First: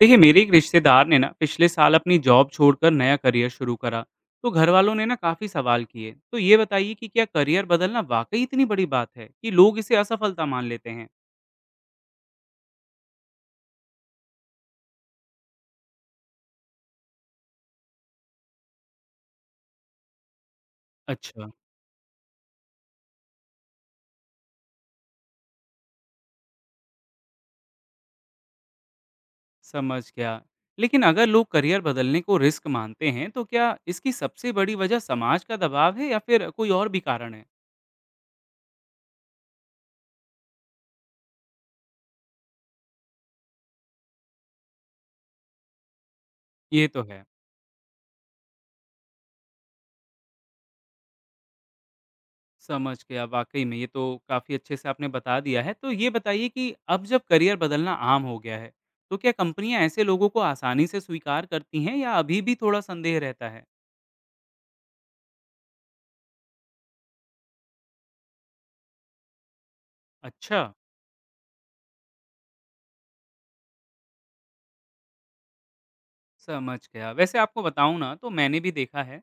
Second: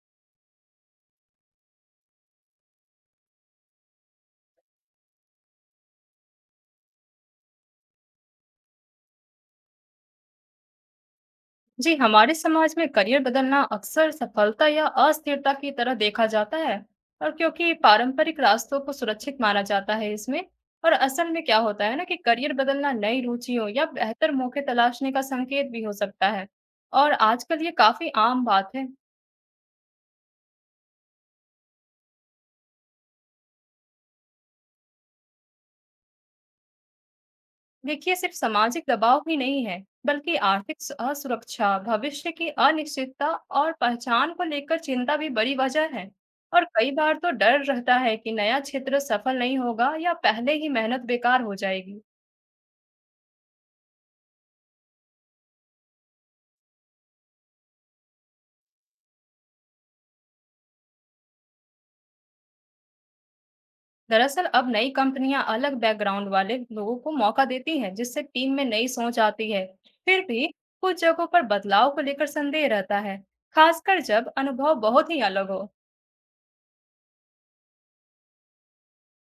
देखिए मेरे एक रिश्तेदार ने ना पिछले साल अपनी जॉब छोड़कर नया करियर शुरू करा। तो घर वालों ने ना काफी सवाल किए। तो ये बताइए कि क्या करियर बदलना वाकई इतनी बड़ी बात है कि लोग इसे असफलता मान लेते हैं। जी, हमारे समाज में करियर बदलना अक्सर सफलता या अस्थिरता की तरह देखा जाता है। और क्योंकि पारंपरिक रास्तों को सुरक्षित माना जाता है इसमें। और असल में अच्छा, क्या होता है ना कि करियर बदलना नई रुचियों या बेहतर मौके तलाशने का संकेत भी हो सकता है। और आजकल ये काफी आम बात है। समझ गया। लेकिन अगर लोग करियर बदलने को रिस्क मानते हैं, तो क्या इसकी सबसे बड़ी वजह समाज का दबाव है या फिर कोई और भी कारण है? देखिए, सिर्फ सामाजिक दबाव ही नहीं है, बल्कि आर्थिक असुरक्षा, भविष्य की अनिश्चितता और पहचान को लेकर चिंता भी बड़ी वजह है। और ये कई तो बार है। तो डर रहता है कि नया क्षेत्र सफल नहीं होगा या पहले ही मेहनत बेकार हो जाएगी। समझ गया, वाक़ई में ये तो काफ़ी अच्छे से आपने बता दिया है। तो ये बताइए कि अब जब करियर बदलना आम हो गया है, तो क्या कंपनियाँ ऐसे लोगों को आसानी से स्वीकार करती हैं या अभी भी थोड़ा संदेह रहता है? दरअसल अब नई कंपनियां अलग बैकग्राउंड वाले लोगों को मौका देती हैं, जिससे टीम में नई सोच आती है। फिर भी अच्छा, कुछ जगहों पर बदलाव को लेकर संदेह रहता है, खासकर जब अनुभव बहुत ही अलग हो। समझ गया। वैसे आपको बताऊँ ना, तो मैंने भी देखा है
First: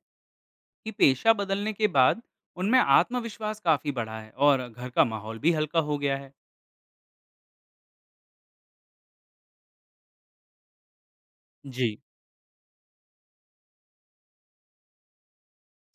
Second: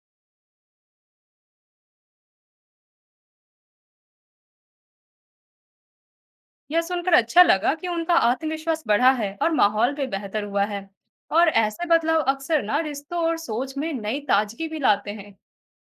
कि पेशा बदलने के बाद उनमें आत्मविश्वास काफ़ी बढ़ा है और घर का माहौल भी हल्का हो गया है। यह सुनकर अच्छा लगा कि उनका आत्मविश्वास बढ़ा है और माहौल भी बेहतर हुआ है। और ऐसे जी। बदलाव अक्सर ना रिश्तों और सोच में नई ताजगी भी लाते हैं।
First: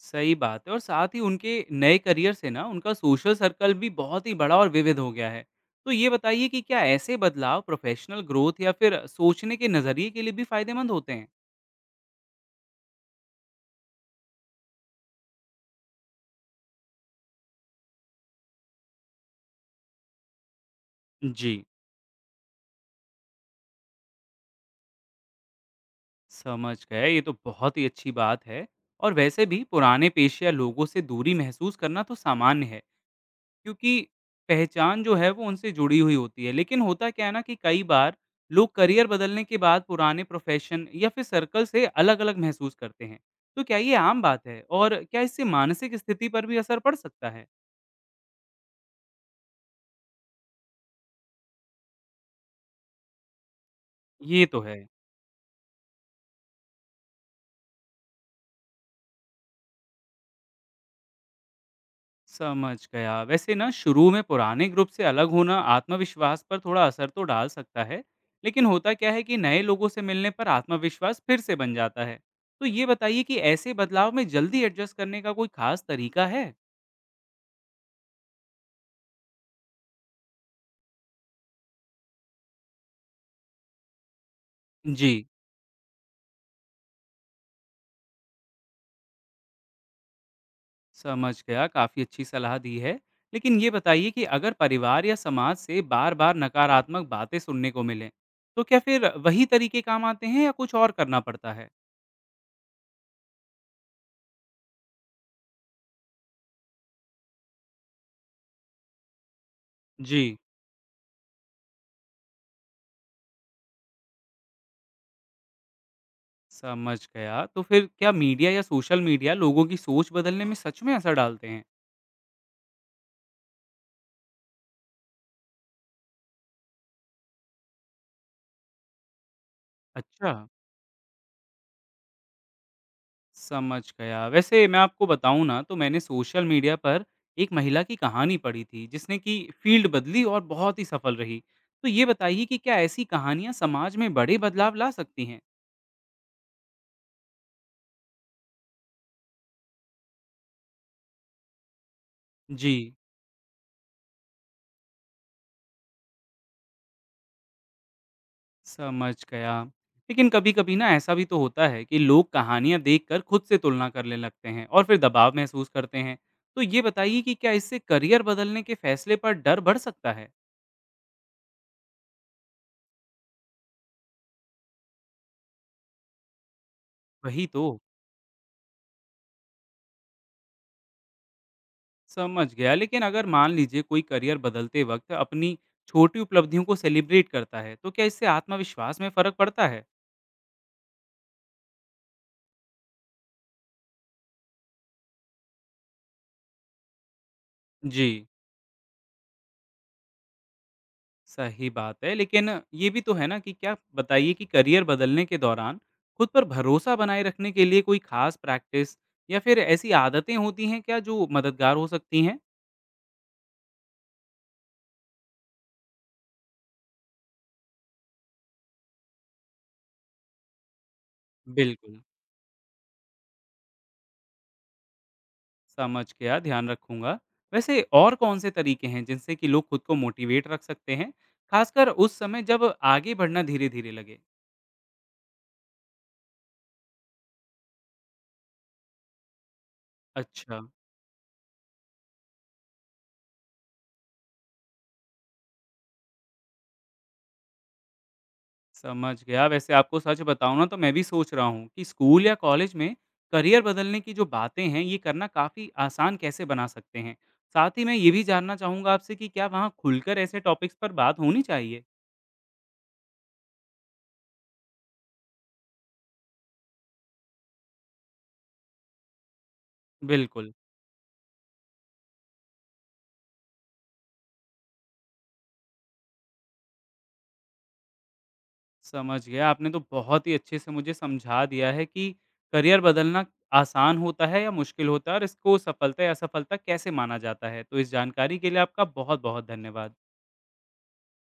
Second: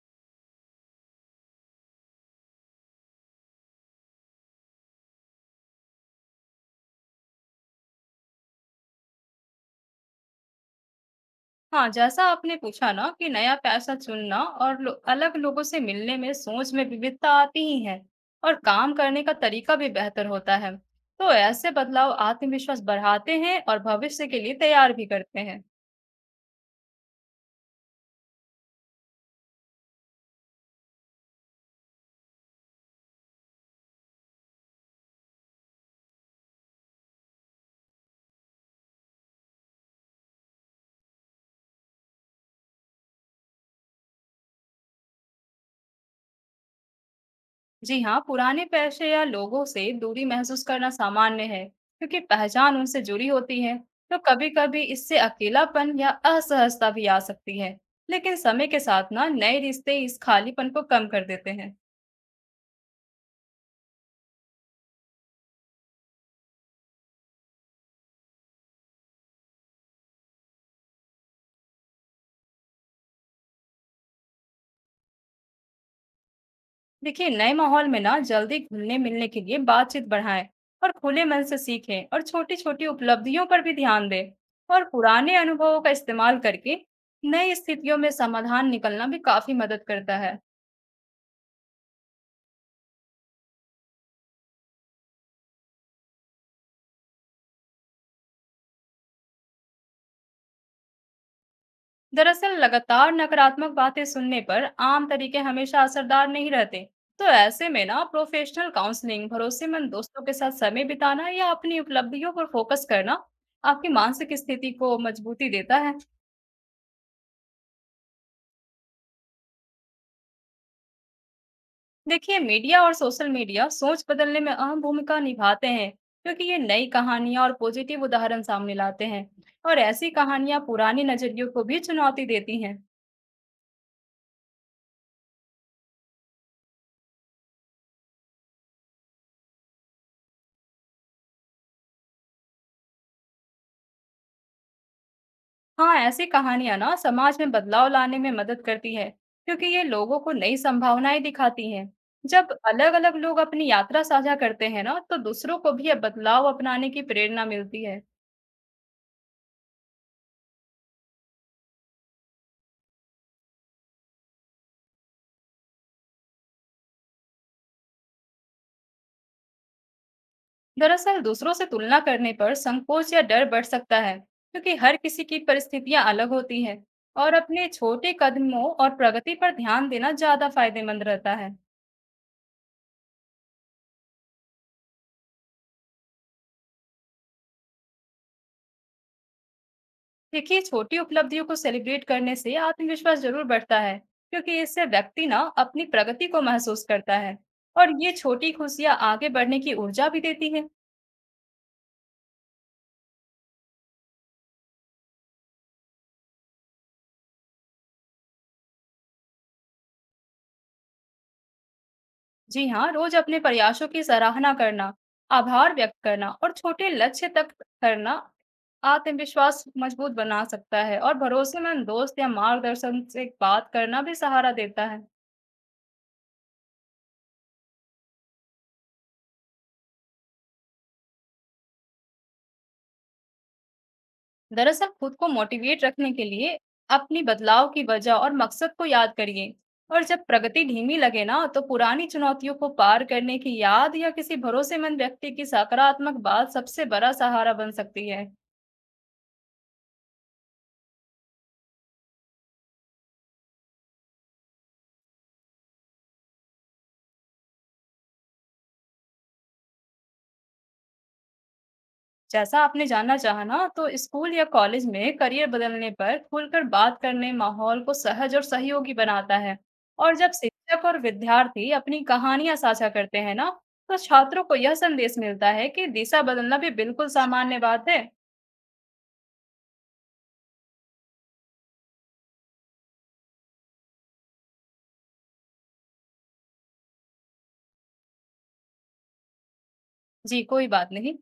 सही बात है, और साथ ही उनके नए करियर से ना उनका सोशल सर्कल भी बहुत ही बड़ा और विविध हो गया है। तो ये बताइए कि क्या ऐसे बदलाव प्रोफेशनल ग्रोथ या फिर सोचने के नज़रिए के लिए भी फायदेमंद होते हैं? हाँ, जैसा आपने पूछा ना कि नया पैसा चुनना और लो, अलग लोगों से मिलने में सोच में विविधता आती ही है। और काम करने का तरीका भी बेहतर होता है। तो जी, ऐसे बदलाव आत्मविश्वास बढ़ाते हैं और भविष्य के लिए तैयार भी करते हैं। समझ गए, ये तो बहुत ही अच्छी बात है। और वैसे भी पुराने पेशे या लोगों से दूरी महसूस करना तो सामान्य है, क्योंकि पहचान जो है वो उनसे जुड़ी हुई होती है। लेकिन होता क्या है ना कि कई बार लोग करियर बदलने के बाद पुराने प्रोफ़ेशन या फिर सर्कल से अलग-अलग महसूस करते हैं। तो क्या ये आम बात है और क्या इससे मानसिक स्थिति पर भी असर पड़ सकता है? जी हाँ, पुराने पेशे या लोगों से दूरी महसूस करना सामान्य है, क्योंकि पहचान उनसे जुड़ी होती है। तो ये कभी तो है। कभी इससे अकेलापन या असहजता भी आ सकती है। लेकिन समय के साथ ना नए रिश्ते इस खालीपन को कम कर देते हैं। समझ गया। वैसे ना, शुरू में पुराने ग्रुप से अलग होना आत्मविश्वास पर थोड़ा असर तो डाल सकता है। लेकिन होता क्या है कि नए लोगों से मिलने पर आत्मविश्वास फिर से बन जाता है। तो ये बताइए कि ऐसे बदलाव में जल्दी एडजस्ट करने का कोई ख़ास तरीका है? देखिए, नए माहौल में ना जल्दी घुलने मिलने के लिए बातचीत बढ़ाएं और खुले मन से सीखें और छोटी छोटी उपलब्धियों पर भी ध्यान दें। और जी, पुराने अनुभवों का इस्तेमाल करके नई स्थितियों में समाधान निकलना भी काफी मदद करता है। समझ गया, काफ़ी अच्छी सलाह दी है। लेकिन ये बताइए कि अगर परिवार या समाज से बार-बार नकारात्मक बातें सुनने को मिलें, तो क्या फिर वही तरीके काम आते हैं या कुछ और करना पड़ता है? दरअसल लगातार नकारात्मक बातें सुनने पर आम तरीके हमेशा असरदार नहीं रहते। तो ऐसे में ना प्रोफेशनल काउंसलिंग, भरोसेमंद दोस्तों के जी, साथ समय बिताना या अपनी उपलब्धियों पर फोकस करना आपकी मानसिक स्थिति को मजबूती देता है। समझ गया। तो फिर क्या मीडिया या सोशल मीडिया लोगों की सोच बदलने में सच में असर डालते हैं? देखिए, मीडिया और सोशल मीडिया सोच बदलने में अहम भूमिका निभाते हैं, क्योंकि ये नई कहानियां और पॉजिटिव उदाहरण सामने लाते हैं। और ऐसी अच्छा, कहानियां पुरानी नजरियों को भी चुनौती देती हैं। समझ गया। वैसे मैं आपको बताऊँ ना, तो मैंने सोशल मीडिया पर एक महिला की कहानी पढ़ी थी जिसने कि फील्ड बदली और बहुत ही सफल रही। तो ये बताइए कि क्या ऐसी कहानियाँ समाज में बड़े बदलाव ला सकती हैं? हाँ, ऐसी कहानियां ना समाज में बदलाव लाने में मदद करती है, क्योंकि ये लोगों को नई संभावनाएं दिखाती हैं। जब जी, अलग-अलग लोग अपनी यात्रा साझा करते हैं ना, तो दूसरों को भी ये बदलाव अपनाने की प्रेरणा मिलती है। समझ गया। लेकिन कभी-कभी ना ऐसा भी तो होता है कि लोग कहानियाँ देखकर खुद से तुलना करने लगते हैं और फिर दबाव महसूस करते हैं। तो ये बताइए कि क्या इससे करियर बदलने के फैसले पर डर बढ़ सकता है? दरअसल दूसरों से तुलना करने पर संकोच या डर बढ़ सकता है, क्योंकि हर किसी की परिस्थितियां अलग होती हैं। और वही तो। अपने छोटे कदमों और प्रगति पर ध्यान देना ज्यादा फायदेमंद रहता है। समझ गया। लेकिन अगर मान लीजिए कोई करियर बदलते वक्त अपनी छोटी उपलब्धियों को सेलिब्रेट करता है, तो क्या इससे आत्मविश्वास में फर्क पड़ता है? देखिए, छोटी उपलब्धियों को सेलिब्रेट करने से आत्मविश्वास जरूर बढ़ता है, क्योंकि इससे व्यक्ति ना अपनी प्रगति को महसूस करता है। और जी, ये छोटी खुशियां आगे बढ़ने की ऊर्जा भी देती है। सही बात है। लेकिन ये भी तो है ना, कि क्या बताइए कि करियर बदलने के दौरान खुद पर भरोसा बनाए रखने के लिए कोई खास प्रैक्टिस या फिर ऐसी आदतें होती हैं क्या जो मददगार हो सकती हैं? जी हाँ, रोज अपने प्रयासों की सराहना करना, आभार व्यक्त करना और छोटे लक्ष्य तक करना आत्मविश्वास मजबूत बना सकता है। और भरोसेमंद बिल्कुल, दोस्त या मार्गदर्शन से बात करना भी सहारा देता है। समझ गया, ध्यान रखूंगा। वैसे और कौन से तरीके हैं जिनसे कि लोग खुद को मोटिवेट रख सकते हैं, खासकर उस समय जब आगे बढ़ना धीरे धीरे लगे? दरअसल खुद को मोटिवेट रखने के लिए अपनी बदलाव की वजह और मकसद को याद करिए। और जब अच्छा, प्रगति धीमी लगे ना, तो पुरानी चुनौतियों को पार करने की याद या किसी भरोसेमंद व्यक्ति की सकारात्मक बात सबसे बड़ा सहारा बन सकती है। समझ गया। वैसे आपको सच बताऊँ ना, तो मैं भी सोच रहा हूँ कि स्कूल या कॉलेज में करियर बदलने की जो बातें हैं ये करना काफ़ी आसान कैसे बना सकते हैं? साथ ही मैं ये भी जानना चाहूँगा आपसे कि क्या वहाँ खुलकर ऐसे टॉपिक्स पर बात होनी चाहिए? जैसा आपने जानना चाहा ना, तो स्कूल या कॉलेज में करियर बदलने पर खुलकर बात करने माहौल को सहज और सहयोगी बनाता है। और जब बिल्कुल, शिक्षक और विद्यार्थी अपनी कहानियां साझा करते हैं ना, तो छात्रों को यह संदेश मिलता है कि दिशा बदलना भी बिल्कुल सामान्य बात है। समझ गया। आपने तो बहुत ही अच्छे से मुझे समझा दिया है कि करियर बदलना आसान होता है या मुश्किल होता है और इसको सफलता या असफलता कैसे माना जाता है। तो इस जानकारी के लिए आपका बहुत-बहुत धन्यवाद। जी, कोई बात नहीं।